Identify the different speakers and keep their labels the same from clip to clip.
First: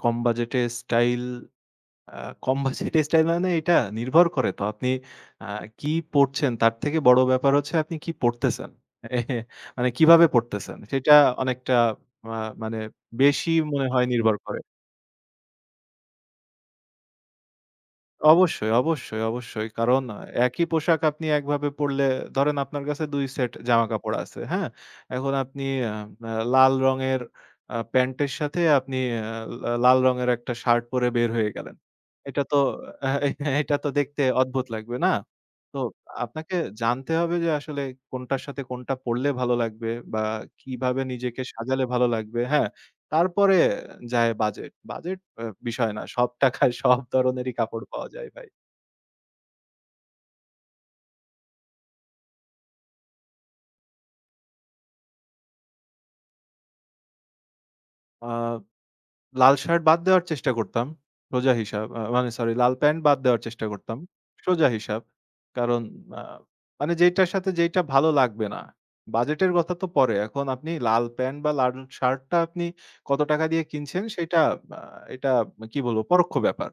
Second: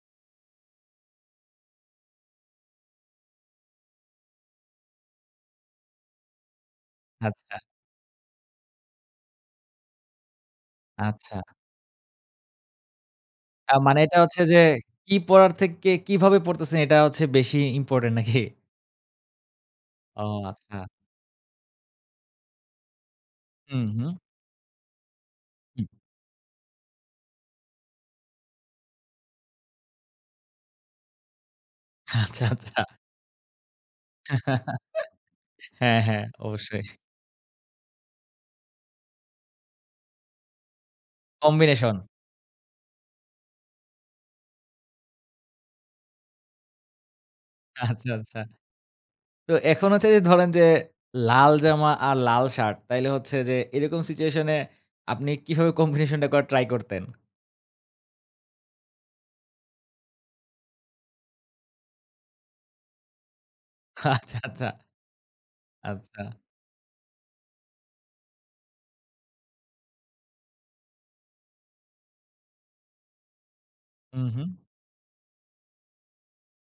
Speaker 1: কম বাজেটের স্টাইল অ্যা কম বাজেটের স্টাইল মানে এটা নির্ভর করে তো। আপনি আ কি পড়ছেন? তার থেকে বড় ব্যাপার
Speaker 2: আচ্ছা।
Speaker 1: হচ্ছে আপনি কি পরতেছেন? মানে কিভাবে পরতেছেন? সেটা
Speaker 2: আচ্ছা।
Speaker 1: অনেকটা অ্যা মানে বেশি
Speaker 2: আ
Speaker 1: মনে
Speaker 2: মানে
Speaker 1: হয়
Speaker 2: এটা
Speaker 1: নির্ভর
Speaker 2: হচ্ছে যে,
Speaker 1: করে।
Speaker 2: কি পরার থেকে, কে কিভাবে পরতেছেন? এটা হচ্ছে বেশি ইম্পোর্টেন্ট। নাকি?
Speaker 1: অবশ্যই, অবশ্যই, অবশ্যই। কারণ আ
Speaker 2: ও
Speaker 1: একই
Speaker 2: আচ্ছা।
Speaker 1: পোশাক আপনি একভাবে পড়লে ধরেন আপনার কাছে ২ সেট
Speaker 2: উহু।
Speaker 1: জামাকাপড় আছে। হ্যাঁ? এখন আপনি
Speaker 2: হু।
Speaker 1: অ্যা অ্যা লাল রঙের আ প্যান্টের সাথে আপনি অ্যা লা লাল রঙের একটা শার্ট পরে বের হয়ে গেলেন। এটা
Speaker 2: আচ্ছা,
Speaker 1: তো
Speaker 2: আচ্ছা।
Speaker 1: এহে অ্যা এটা তো দেখতে অদ্ভুত লাগবে না? তো
Speaker 2: হ্যাঁ, হ্যাঁ।
Speaker 1: আপনাকে
Speaker 2: অবশ্যই।
Speaker 1: জানতে হবে যে আসলে কোনটার সাথে কোনটা পড়লে ভালো লাগবে বা কিভাবে নিজেকে সাজালে
Speaker 2: combination।
Speaker 1: ভালো লাগবে। হ্যাঁ? তারপরে যায় বাজেট। বাজেট অ্যা বিষয় না। সব টাকায় সব ধরনেরই কাপড় পাওয়া
Speaker 2: আচ্ছা,
Speaker 1: যায়
Speaker 2: আচ্ছা।
Speaker 1: ভাই।
Speaker 2: তো এখন হচ্ছে এই যে ধরেন যে, লাল জামা আর লাল শার্ট। তাইলে হচ্ছে যে এরকম সিচুয়েশন এ আপনি কিভাবে combination টা করার ট্রাই করতেন?
Speaker 1: আ লাল শার্ট বাদ দেওয়ার চেষ্টা করতাম। সোজা হিসাব। আ মানে সরি, লাল প্যান্ট বাদ দেওয়ার চেষ্টা করতাম।
Speaker 2: আচ্ছা, আচ্ছা।
Speaker 1: সোজা হিসাব। কারণ আ
Speaker 2: আচ্ছা।
Speaker 1: মানে যেইটার সাথে যেইটা ভালো লাগবে না। বাজেটের কথা তো পরে। এখন আপনি লাল প্যান্ট বা লাল শার্টটা আপনি কত টাকা দিয়ে কিনছেন সেটা
Speaker 2: উহু।
Speaker 1: অ্যা এটা কি বলবো? পরোক্ষ ব্যাপার।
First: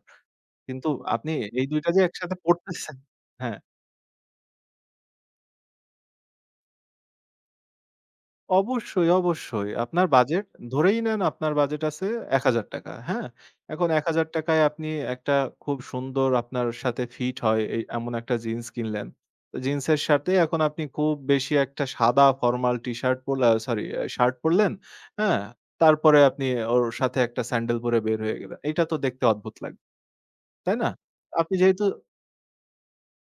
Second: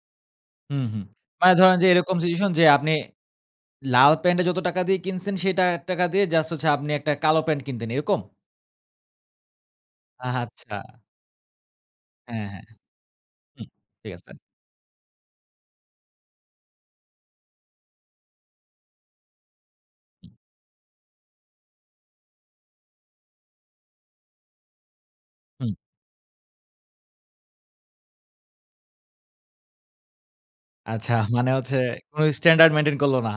Speaker 2: হুম,
Speaker 1: কিন্তু
Speaker 2: হুম।
Speaker 1: আপনি
Speaker 2: মানে
Speaker 1: এই
Speaker 2: ধরেন
Speaker 1: ২
Speaker 2: যে
Speaker 1: টা যে
Speaker 2: এরকম
Speaker 1: একসাথে
Speaker 2: সিচুয়েশন যে, আপনি
Speaker 1: পরতেছেন হ্যাঁ।
Speaker 2: লাল প্যান্ট এ যত টাকা দিয়ে কিনছেন সেই টা টাকা দিয়ে জাস্ট হচ্ছে আপনি একটা কালো প্যান্ট কিনতেন। এরকম?
Speaker 1: অবশ্যই, অবশ্যই। আপনার বাজেট,
Speaker 2: আচ্ছা।
Speaker 1: ধরেই নেন আপনার বাজেট আছে এক
Speaker 2: হ্যাঁ, হ্যাঁ।
Speaker 1: হাজার টাকা। হ্যাঁ?
Speaker 2: হুম।
Speaker 1: এখন এক
Speaker 2: ঠিক
Speaker 1: হাজার
Speaker 2: আছে।
Speaker 1: টাকায় আপনি একটা খুব সুন্দর আপনার সাথে ফিট হয় এই এমন একটা জিন্স কিনলেন। জিন্সের
Speaker 2: হুম।
Speaker 1: সাথে এখন আপনি খুব বেশি একটা সাদা ফরমাল T-Shirt পোলা, সরি অ্যা শার্ট পরলেন। হ্যাঁ?
Speaker 2: হু।
Speaker 1: তারপরে আপনি ওর সাথে একটা স্যান্ডেল পরে বের হয়ে গেলেন। এইটা তো দেখতে অদ্ভুত লাগ তাই না?
Speaker 2: আচ্ছা, মানে
Speaker 1: আপনি
Speaker 2: হচ্ছে
Speaker 1: যেহেতু
Speaker 2: কোন স্ট্যান্ডার্ড মেইনটেইন করল না।